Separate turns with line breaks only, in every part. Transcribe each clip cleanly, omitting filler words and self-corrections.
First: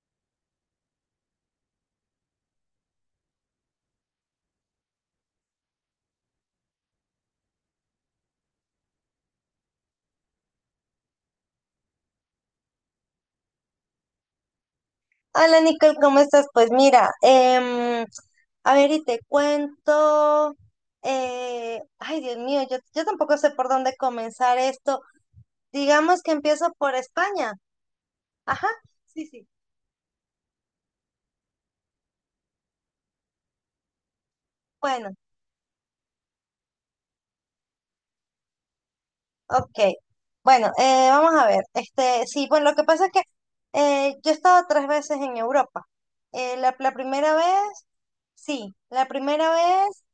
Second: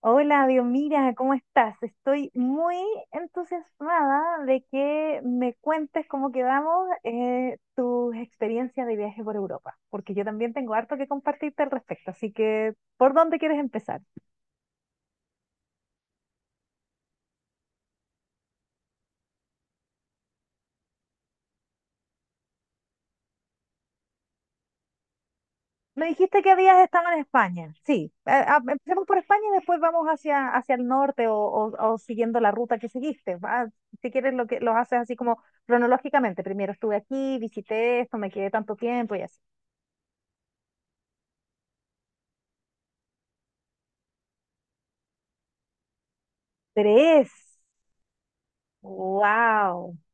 Hola, Dios, mira, ¿cómo estás? Estoy muy entusiasmada de que me cuentes cómo quedamos tus experiencias de viaje por Europa, porque yo también tengo harto que compartirte al respecto, así que, ¿por dónde quieres empezar?
Hola Nicole, ¿cómo estás? Pues mira, a ver y te cuento. Ay, Dios mío, yo tampoco sé por dónde comenzar esto.
Me
Digamos que
dijiste que
empiezo
habías
por
estado en
España.
España, sí,
Ajá,
empecemos por
sí,
España
sí.
y después vamos hacia el norte o siguiendo la ruta que seguiste. Si quieres, lo que los haces
Bueno,
así como cronológicamente, primero estuve aquí, visité esto, me quedé tanto tiempo y así.
ok. Bueno, vamos a ver. Sí, bueno, lo que pasa es que yo he estado tres veces en Europa. La
Tres.
primera vez, sí, la primera
Wow,
vez.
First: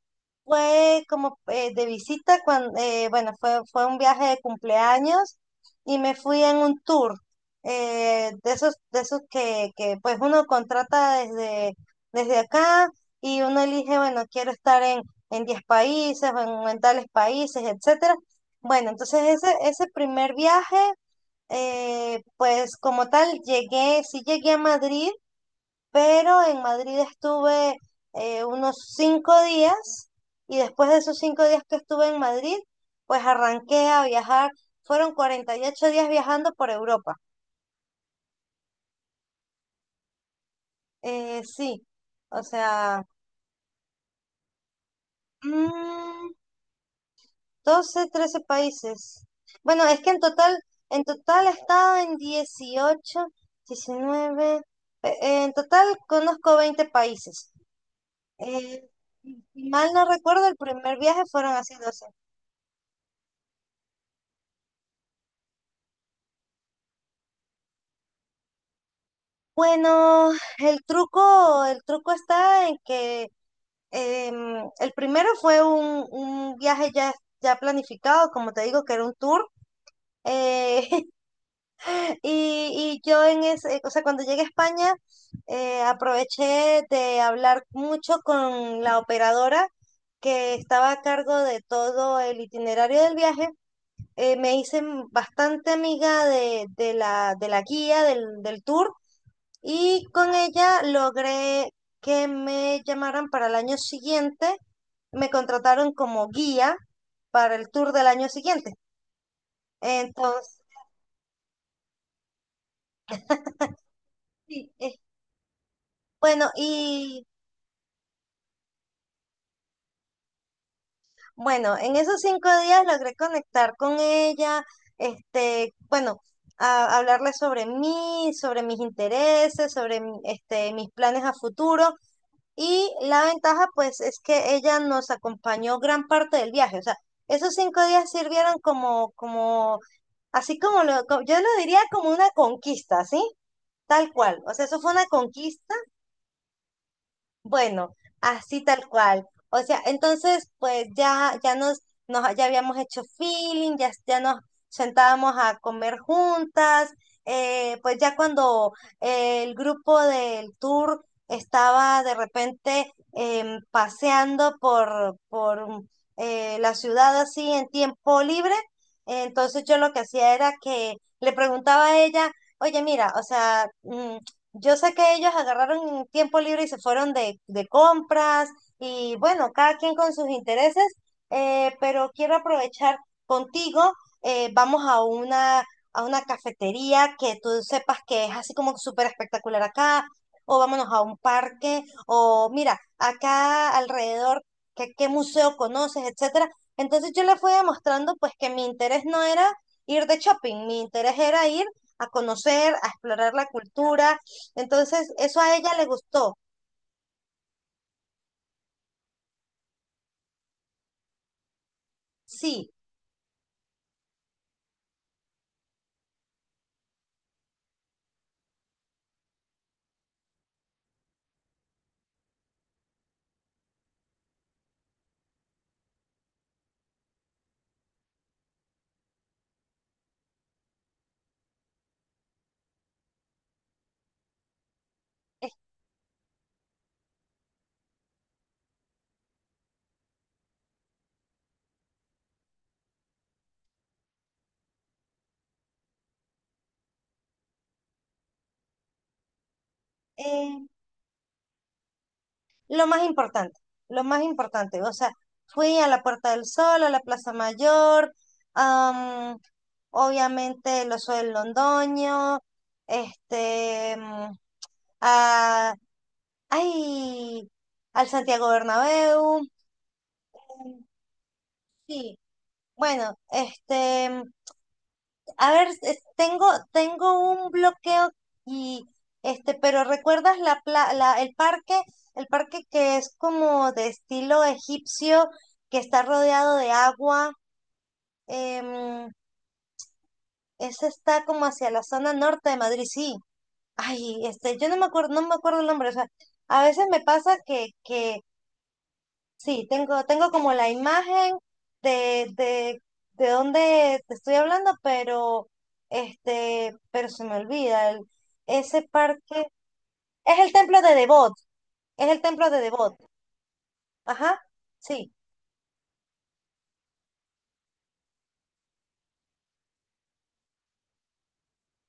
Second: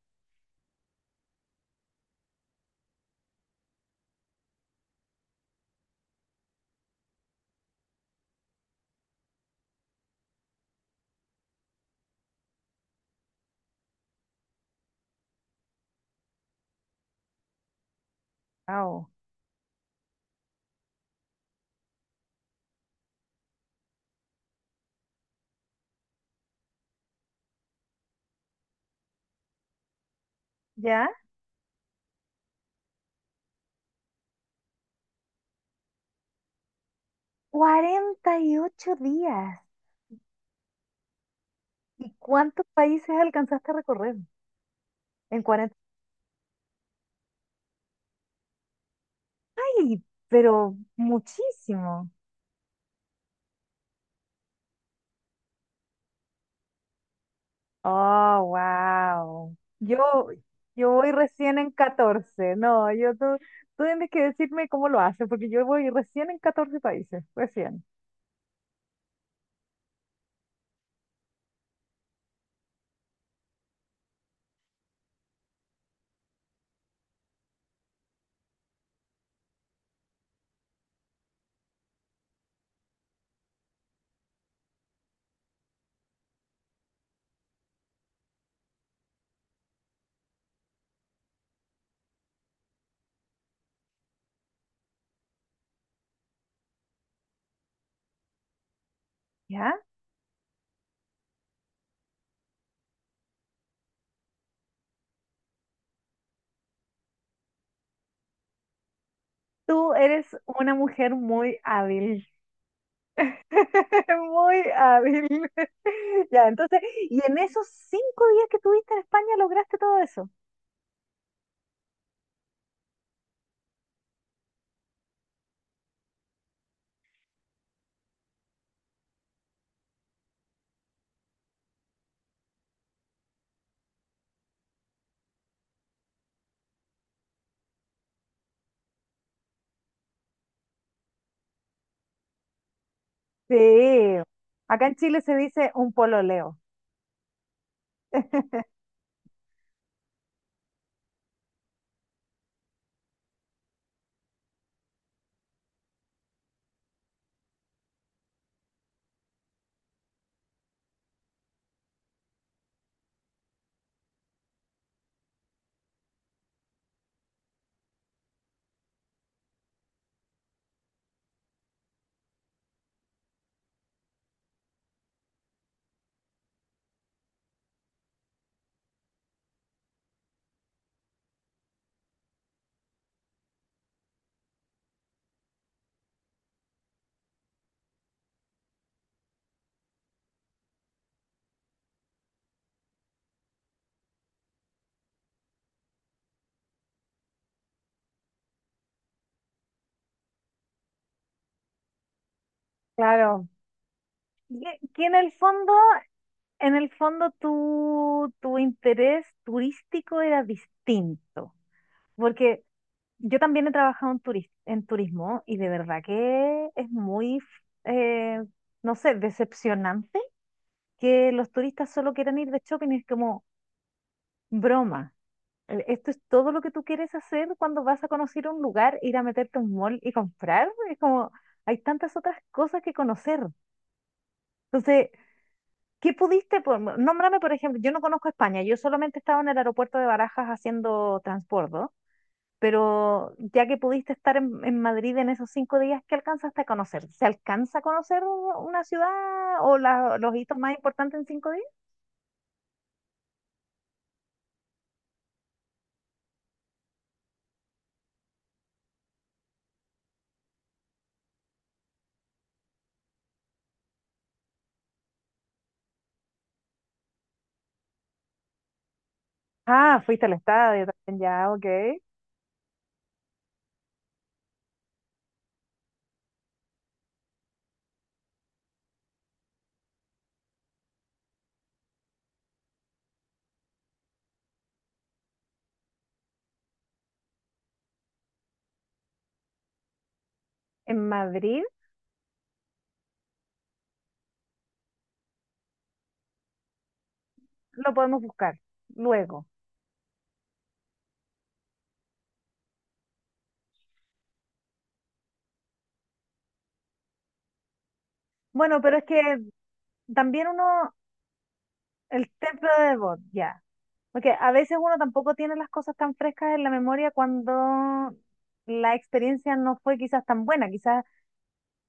Fue como de visita, cuando, bueno, fue un viaje de cumpleaños y me fui en un tour, de esos, que pues uno contrata desde, acá, y uno elige, bueno, quiero estar en, 10 países, o en, tales países, etcétera. Bueno,
wow.
entonces ese primer viaje, pues como tal, sí, llegué a Madrid, pero en Madrid estuve unos 5 días, y después de
¿Ya?
esos 5 días que estuve en Madrid, pues arranqué a viajar. Fueron 48 días viajando por Europa.
48 días.
Sí,
¿Y
o
cuántos
sea,
países alcanzaste a recorrer? ¿En 40?
mm, 12, 13 países. Bueno, es
¡Ay!
que en total,
Pero
he estado
muchísimo.
en 18, 19. En total conozco 20 países.
Oh,
Eh,
wow.
si mal
Yo,
no recuerdo, el
yo
primer
voy
viaje fueron
recién en
así 12.
14. No, tú tienes que decirme cómo lo haces, porque yo voy recién en 14 países, recién.
Bueno, el truco está en que el primero fue un, viaje ya, ya planificado, como te digo, que era un tour. eh, y yo en ese, o sea, cuando llegué a España, aproveché de hablar mucho con la operadora que estaba a cargo de todo el itinerario del viaje. Me hice bastante amiga de la guía del tour,
¿Ya?
y con ella logré que me llamaran para el año siguiente. Me contrataron como guía para el tour del año siguiente.
Tú eres
Entonces,
una mujer muy hábil. Muy
sí,
hábil. Ya,
bueno,
entonces, y
y
en esos 5 días que tuviste en España lograste todo eso.
bueno, en esos 5 días logré conectar con ella, bueno, hablarle sobre mí, sobre mis intereses, sobre mis planes a futuro. Y la ventaja, pues, es que ella nos acompañó gran parte del viaje. O sea, esos 5 días sirvieron así yo lo diría como una conquista, ¿sí? Tal
Sí.
cual. O sea, eso
Acá
fue
en
una
Chile se dice
conquista,
un pololeo.
bueno, así tal cual. O sea, entonces, pues ya, ya habíamos hecho feeling, ya, nos sentábamos a comer juntas. Pues ya cuando el grupo del tour estaba de repente, paseando por, la ciudad así en tiempo libre, entonces yo lo que hacía era que le preguntaba a ella: oye, mira, o sea, yo sé que ellos agarraron tiempo libre y se fueron de compras, y bueno, cada quien con sus intereses, pero quiero aprovechar contigo, vamos a una cafetería que tú sepas que es así como súper espectacular acá, o vámonos a un parque, o mira, acá alrededor, ¿qué museo conoces, etcétera? Entonces yo le fui demostrando pues que mi interés no era ir de shopping, mi interés era ir a conocer, a explorar la
Claro.
cultura.
Que
Entonces, eso a ella le gustó.
en el fondo tu interés turístico era distinto. Porque
Sí,
yo también he trabajado en turismo y de verdad que es muy, eh, no sé, decepcionante que los turistas solo quieran ir de shopping. Es como broma. Esto es todo lo que tú quieres hacer cuando vas a conocer un lugar, ir a meterte a un mall y comprar. Es como, hay tantas otras cosas que conocer. Entonces,
es
¿qué pudiste? Nómbrame, por ejemplo, yo no conozco España, yo solamente estaba en el aeropuerto de Barajas haciendo transbordo, pero ya que pudiste estar en Madrid en esos cinco días, ¿qué alcanzaste a conocer? ¿Se alcanza a conocer una ciudad o los hitos
eh,
más importantes en 5 días?
lo más importante, lo más importante, o sea, fui a la Puerta del Sol, a la Plaza Mayor, am, obviamente el Oso del Londoño, este, mm, a, ay, al Santiago Bernabéu,
Ah, fuiste al estadio también, ya, ok.
sí, bueno, a ver, tengo un bloqueo. y pero ¿recuerdas el parque? El parque que es como de estilo egipcio, que está rodeado de agua. em, Ese
En
está como
Madrid
hacia la zona norte de Madrid, sí. Ay, yo no me acuerdo, no me acuerdo el nombre. O sea, a veces me pasa que,
lo podemos buscar luego.
sí, tengo, como la imagen de, de dónde te estoy hablando, pero pero se me olvida.
Bueno,
Ese
pero es que
parque es
también
el templo
uno,
de Devot, es el
el
templo de
templo de
Devot.
Debod, ya. Porque
Ajá,
a veces uno
sí.
tampoco tiene las cosas tan frescas en la memoria cuando la experiencia no fue quizás tan buena. Quizás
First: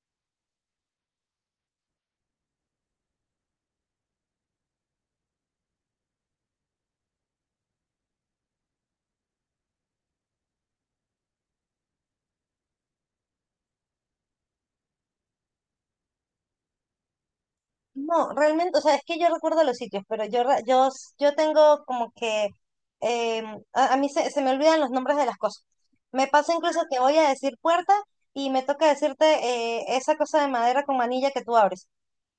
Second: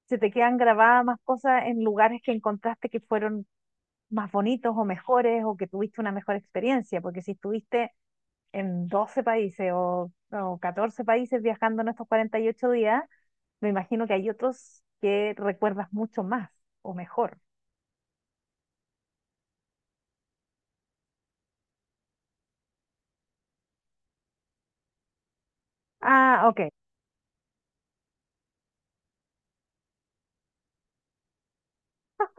se te quedan grabadas más cosas en lugares que encontraste que fueron más bonitos o mejores o que tuviste una mejor experiencia. Porque si estuviste en 12 países o 14 países viajando en estos 48 días, me imagino que hay otros que recuerdas mucho más o mejor.
No, realmente, o sea, es que yo recuerdo los sitios, pero yo, yo tengo como que em, a, mí se, me olvidan los nombres de las cosas. Me
Ah,
pasa
ok.
incluso que voy a decir puerta, y me toca decirte esa cosa de madera con manilla que tú abres.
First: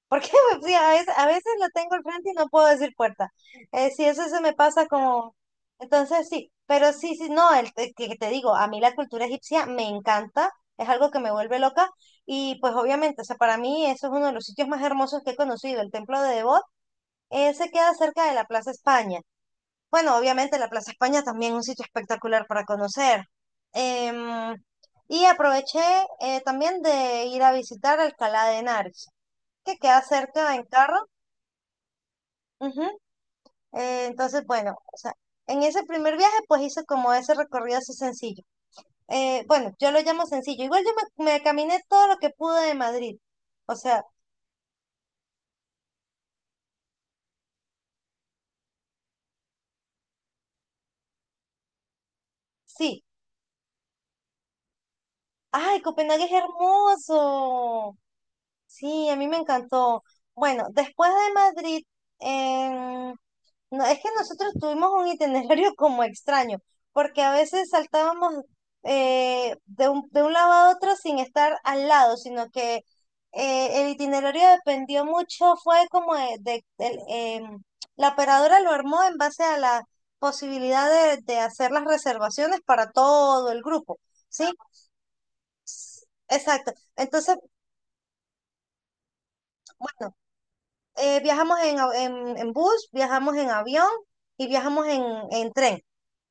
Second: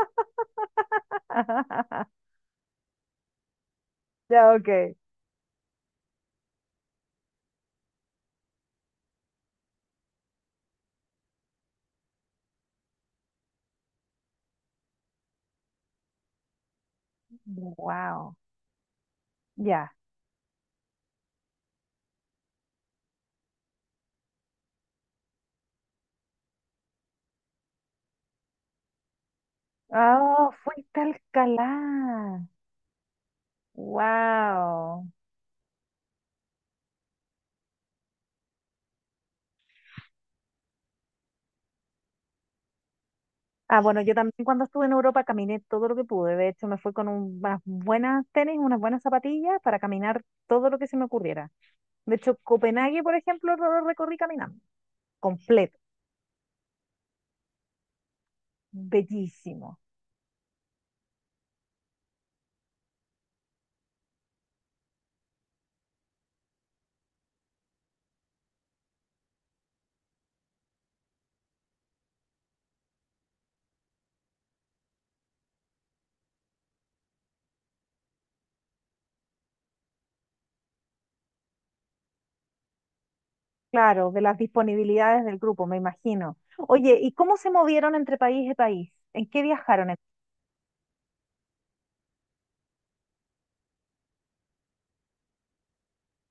Porque pues, sí, a veces, lo tengo al frente y no puedo decir puerta. Si eso se
Ya,
me pasa
ok.
como... Entonces sí, pero sí, sí, no, el, que te digo, a mí la cultura egipcia me encanta, es algo que me vuelve loca, y pues obviamente, o sea, para mí eso es uno de los sitios más hermosos que he conocido, el templo de Debod. Se queda cerca
Wow.
de la Plaza España.
Ya.
Bueno, obviamente la Plaza España también es un sitio espectacular para conocer. Em, y aproveché, también, de ir a visitar Alcalá de Henares, que queda
Ah,
cerca en
fuiste a
carro.
Alcalá.
Ujú. Entonces, bueno, o
Wow.
sea, en ese primer viaje, pues hice como ese recorrido así sencillo. Bueno, yo lo llamo sencillo. Igual yo me, caminé todo lo que pude de Madrid. O
Ah, bueno,
sea,
yo también cuando estuve en Europa caminé todo lo que pude. De hecho, me fui con unas buenas tenis, unas buenas zapatillas para caminar todo lo que se me ocurriera. De hecho, Copenhague,
sí.
por ejemplo, lo recorrí caminando, completo,
¡Ay, Copenhague es hermoso! Sí, a mí me
bellísimo.
encantó. Bueno, después de Madrid, no, es que nosotros tuvimos un itinerario como extraño, porque a veces saltábamos de un lado a otro sin estar al lado, sino que el itinerario dependió mucho, fue como de, la operadora lo armó en base a la posibilidad de, hacer las reservaciones para todo el grupo,
Claro, de las
¿sí?
disponibilidades del grupo, me imagino.
Exacto.
Oye, ¿y cómo
Entonces,
se movieron entre país y país? ¿En qué viajaron?
bueno, viajamos en, en bus, viajamos en avión, y viajamos en, tren.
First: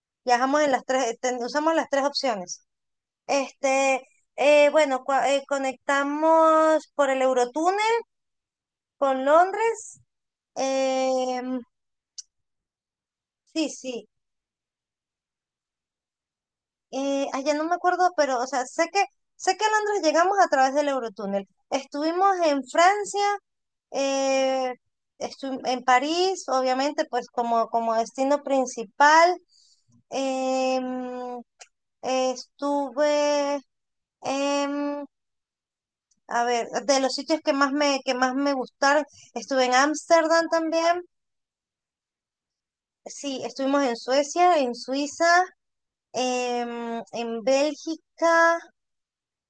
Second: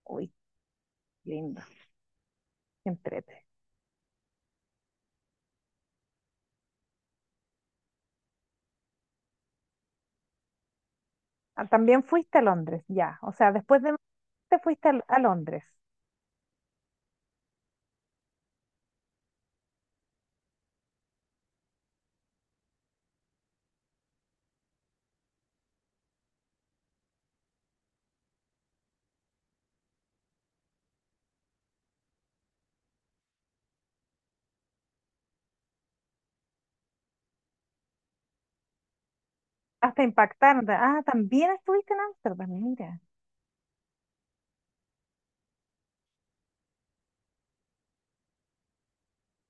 Uy,
Viajamos en las tres,
qué lindo,
usamos las tres opciones.
qué entrete.
Este, bueno, conectamos por el Eurotúnel con Londres. em,
Ah, también fuiste a Londres, ya. O sea,
sí,
después de
sí.
te fuiste a Londres.
Ay, ya no me acuerdo, pero, o sea, sé que, a Londres llegamos a través del Eurotúnel. Estuvimos en Francia, eh, en París, obviamente, pues como, destino principal. Em, Estuve. em, A ver, de los sitios que más me gustaron, estuve en
Hasta
Ámsterdam
impactarte. Ah,
también,
también estuviste en Ámsterdam, mira.
sí, estuvimos en Suecia, en Suiza, en Bélgica,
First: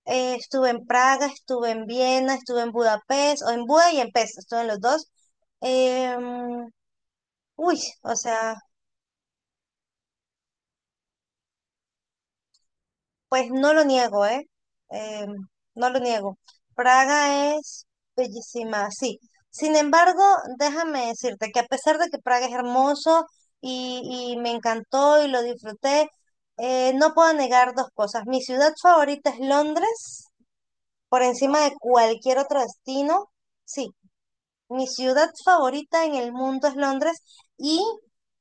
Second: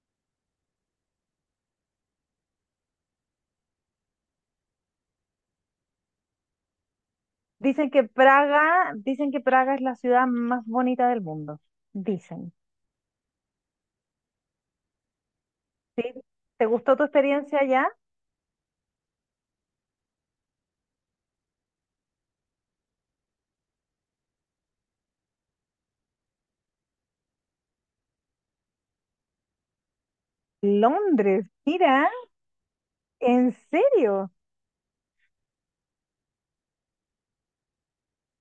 estuve en Praga, estuve en Viena, estuve en Budapest, o en Buda y en Pest, estuve en los dos. Em, uy, o sea,
Dicen que Praga es la ciudad más bonita del mundo. Dicen.
pues no lo niego, ¿eh? Eh, no lo
¿Sí?
niego.
¿Te gustó tu
Praga
experiencia allá?
es bellísima, sí. Sin embargo, déjame decirte que a pesar de que Praga es hermoso, y, me encantó y lo disfruté, no puedo negar dos cosas. Mi ciudad favorita es Londres, por
Londres,
encima de
mira,
cualquier otro destino.
¿en
Sí,
serio?
mi ciudad favorita en el mundo es Londres, y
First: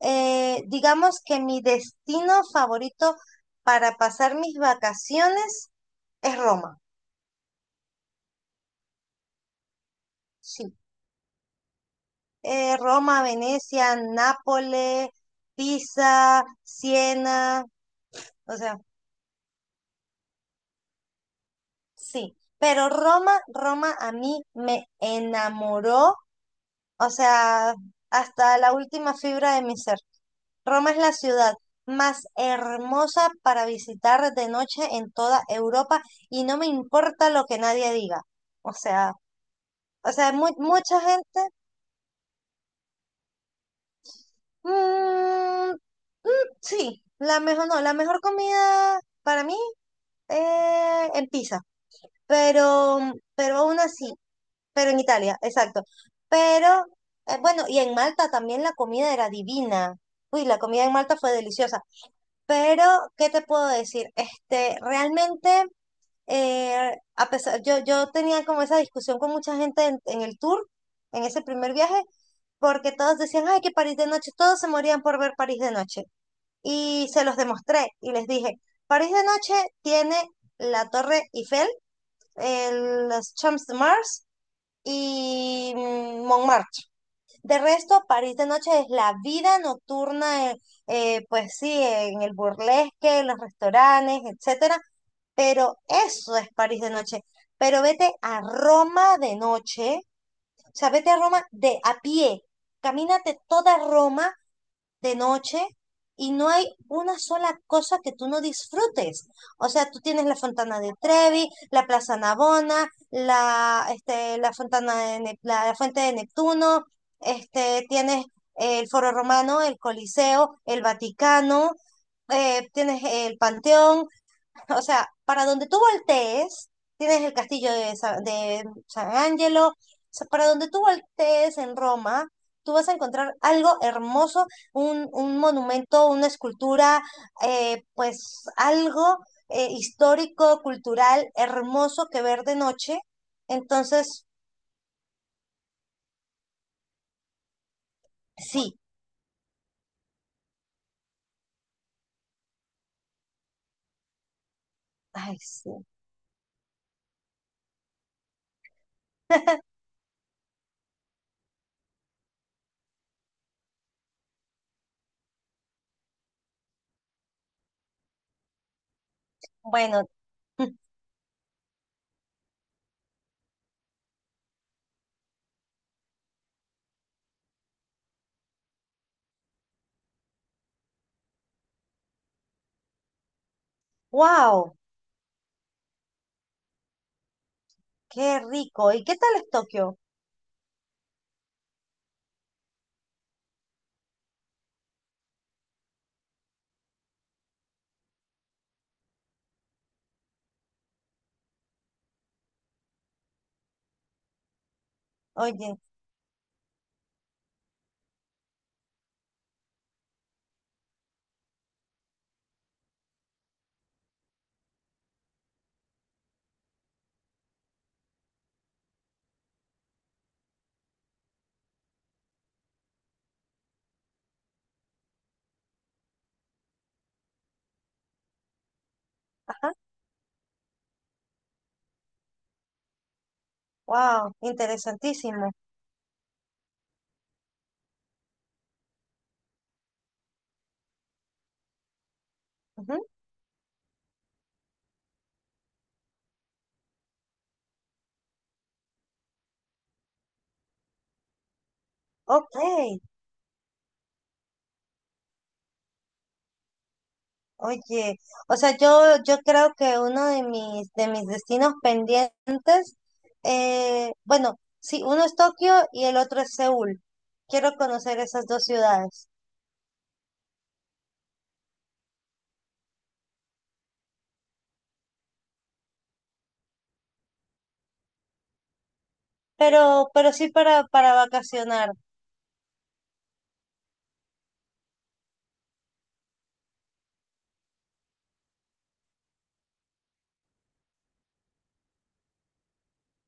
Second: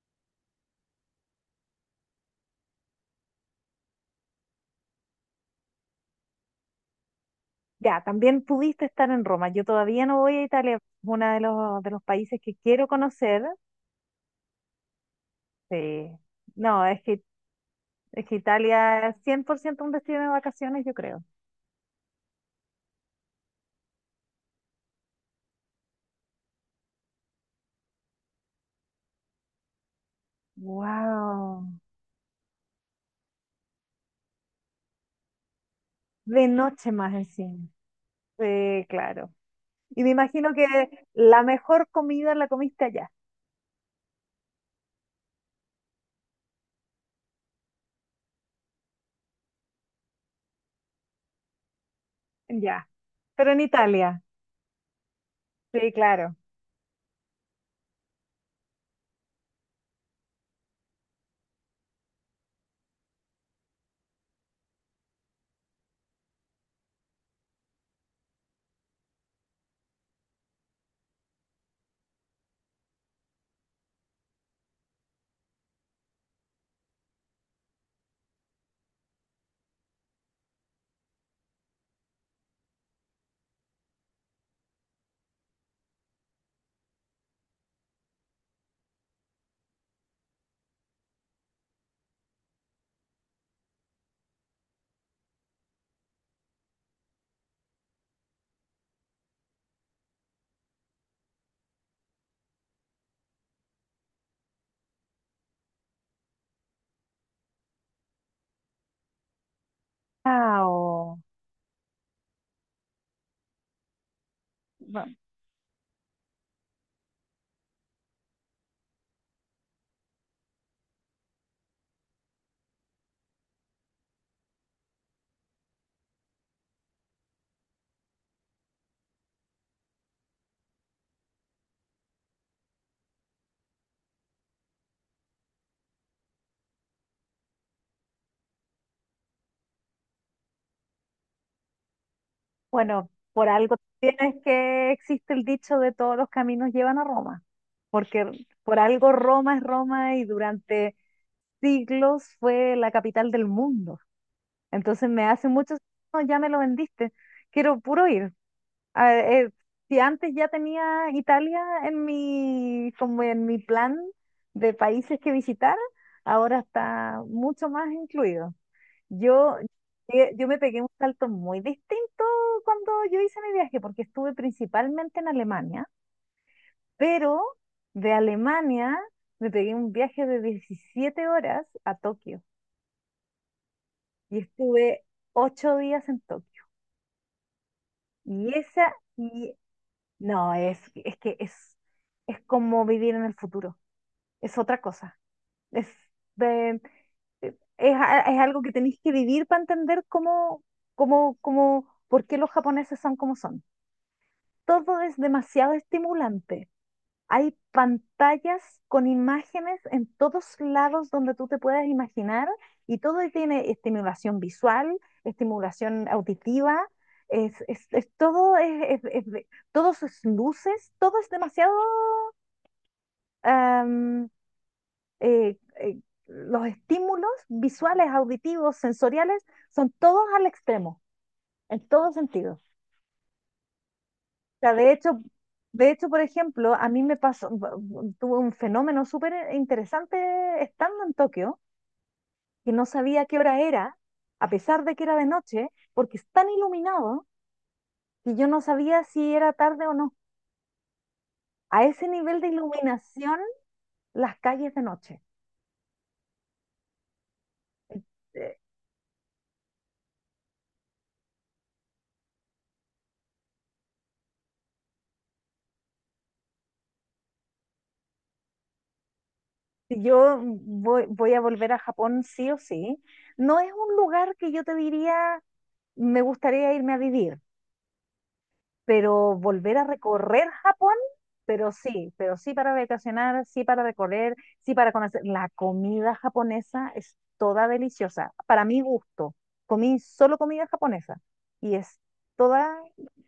digamos que mi destino favorito para pasar mis vacaciones es Roma,
Ya, también pudiste estar en Roma. Yo todavía no voy a
sí.
Italia, es uno de los países que quiero
Roma,
conocer.
Venecia, Nápoles,
Sí.
Pisa,
No, es que,
Siena,
es que
o sea,
Italia es 100% un destino de vacaciones, yo creo.
sí. Pero Roma, Roma a mí me enamoró, o sea, hasta la última fibra de mi ser. Roma es la ciudad
Wow,
más hermosa para visitar de noche en toda Europa, y
de
no me
noche más
importa lo que
encima.
nadie diga. O
Sí,
sea,
claro. Y me
o sea,
imagino que
mucha gente.
la mejor comida la comiste allá.
mm, Sí, la mejor, no, la mejor comida para mí, en pizza,
Ya.
pero,
Pero
pero
en
aún así,
Italia.
pero en Italia, exacto.
Sí, claro.
Pero, bueno, y en Malta también la comida era divina. Uy, la comida en Malta fue deliciosa. Pero ¿qué te puedo decir? Realmente, a pesar, yo, tenía como esa discusión con mucha gente en, el tour, en ese primer viaje, porque todos decían, ay, que París de noche, todos se morían por ver París de noche. Y se los demostré y les dije, París de noche tiene la Torre Eiffel, el, los Champs de Mars, y Montmartre. De resto, París de noche es la vida nocturna, pues sí, en el burlesque, en los restaurantes, etcétera, pero eso es París de noche. Pero vete a Roma de noche, o sea, vete a Roma de a pie, camínate toda Roma de noche, y no hay una sola cosa que tú no disfrutes. O sea, tú tienes la Fontana de
Wow.
Trevi, la Plaza Navona, la, la,
Bu-
la Fuente de Neptuno, tienes el Foro Romano, el Coliseo, el Vaticano, tienes el Panteón, o sea, para donde tú voltees, tienes el castillo de, de San Angelo, o sea, para donde tú voltees en Roma, tú vas a encontrar algo hermoso, un, monumento, una escultura, pues algo histórico, cultural, hermoso que ver de noche.
Bueno, por algo
Entonces,
tienes que existe el dicho de todos los caminos llevan a Roma, porque
sí,
por algo Roma es Roma y durante siglos fue la capital del mundo. Entonces me
ay,
hace mucho,
sí.
no, ya me lo vendiste. Quiero puro ir. a- eh, si antes ya tenía Italia en mi, como en mi plan de países que visitar, ahora está mucho más incluido. Yo,
Bueno,
yo me pegué un salto muy distinto cuando yo hice mi viaje, porque estuve principalmente en Alemania, pero de Alemania me pegué un viaje de 17 horas a Tokio y
wow,
estuve 8 días en Tokio.
qué
Y
rico.
esa,
¿Y qué tal es
y
Tokio?
No, es como vivir en el futuro. Es otra cosa. Es, de- es, a- es algo que tenéis que vivir para entender por qué los japoneses son como son. Todo es demasiado
Oye,
estimulante. Hay pantallas con imágenes en todos lados donde tú te puedas imaginar y todo tiene estimulación visual, estimulación auditiva. Es- todo es de- todos es luces, todo es demasiado am, eh, eh, los estímulos visuales, auditivos, sensoriales,
ajá,
son todos al extremo, en todo sentido. O
wow,
sea, de hecho,
interesantísimo.
por ejemplo, a mí me pasó, tuve un fenómeno súper interesante estando en Tokio, que no
Ujú,
sabía qué hora era, a pesar de que era de noche, porque es tan iluminado que yo no sabía si era tarde o no. A ese nivel de
ok.
iluminación, las calles de noche.
Oye,
Eh,
o sea, yo, creo que uno de mis destinos pendientes, bueno, sí, uno es Tokio y el otro es Seúl. Quiero conocer esas dos ciudades,
si Yo voy a volver a Japón sí o sí. No es un lugar que yo te diría, me gustaría irme a vivir pero volver a
pero,
recorrer
sí para,
Japón, pero
vacacionar.
sí, pero sí para vacacionar, sí para recorrer, sí para conocer. La comida japonesa es toda deliciosa, para mi gusto. Comí solo comida japonesa y es toda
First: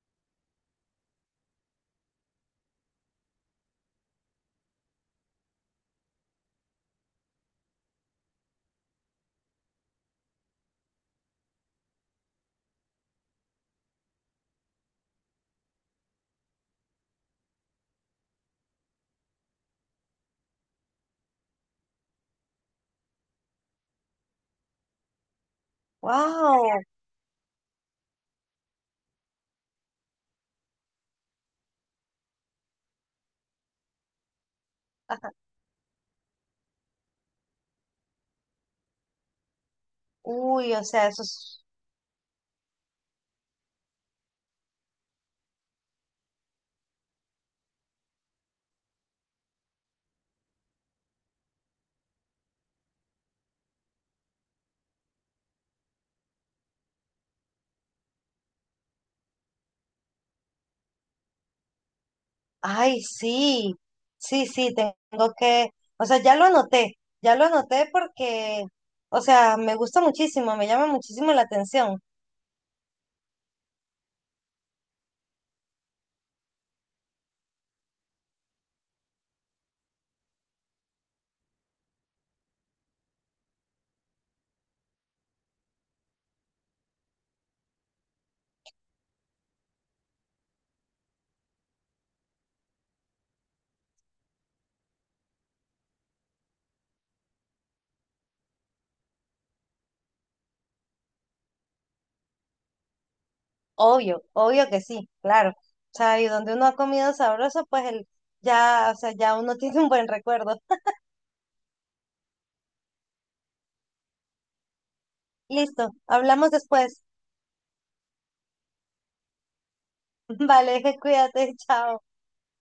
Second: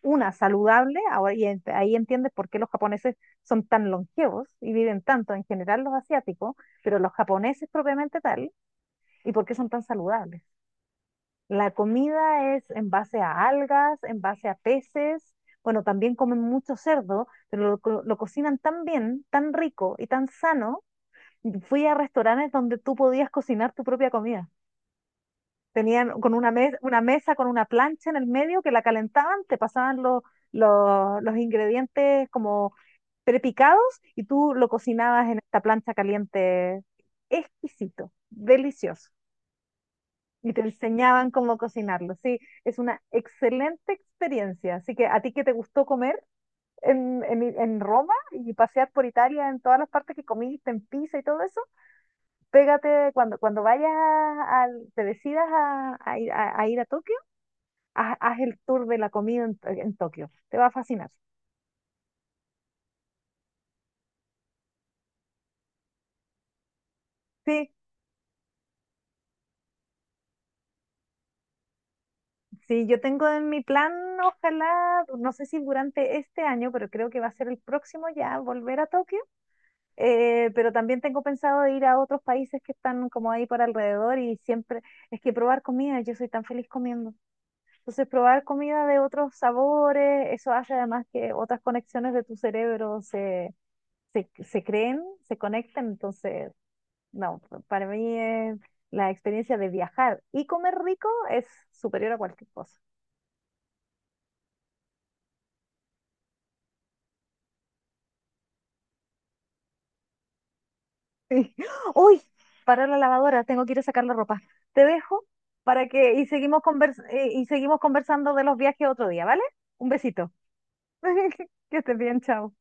una saludable. Ahora ahí entiendes por qué los japoneses son tan longevos y viven tanto en general los asiáticos, pero los japoneses propiamente tal y por qué son tan saludables. La comida es en base a algas, en base a peces. Bueno, también comen mucho cerdo, pero lo cocinan tan bien, tan rico y tan sano. Fui a restaurantes donde tú podías cocinar tu propia comida. Tenían con una, mes-
¡Wow!
una mesa con una plancha en el medio que la calentaban, te pasaban los ingredientes como prepicados y tú lo cocinabas
Ajá.
en esta plancha caliente. Exquisito, delicioso. Y te
Uy, o sea, eso
enseñaban cómo
es...
cocinarlo. Sí, es una excelente experiencia. Así que a ti que te gustó comer en Roma y pasear por Italia en todas las partes que comiste, en Pisa y todo eso, pégate cuando, cuando vayas, te decidas a ir a Tokio, haz el tour de la comida en Tokio. Te va a fascinar.
Ay, sí, sí, sí, tengo que... O sea, ya lo anoté,
Sí,
porque, o sea, me gusta muchísimo, me llama muchísimo la atención.
sí, yo tengo en mi plan, ojalá, no sé si durante este año, pero creo que va a ser el próximo ya, volver a Tokio. Pero también tengo pensado de ir a otros países que están como ahí por alrededor y siempre es que probar comida, yo soy tan feliz comiendo. Entonces, probar comida de otros sabores, eso hace además que otras conexiones de tu cerebro se creen, se conecten. Entonces, no, para mí la experiencia de viajar y comer rico es superior a cualquier cosa.
Obvio, obvio que sí, claro. O sea, y donde uno ha comido sabroso, pues el, ya, o sea, ya uno tiene un buen recuerdo.
Sí. Uy, para la lavadora, tengo que ir a sacar la ropa. Te dejo para
Listo,
que y
hablamos
seguimos
después.
y seguimos conversando de los viajes otro día, ¿vale? Un besito.
Vale, cuídate,
Que estés
chao.
bien, chao.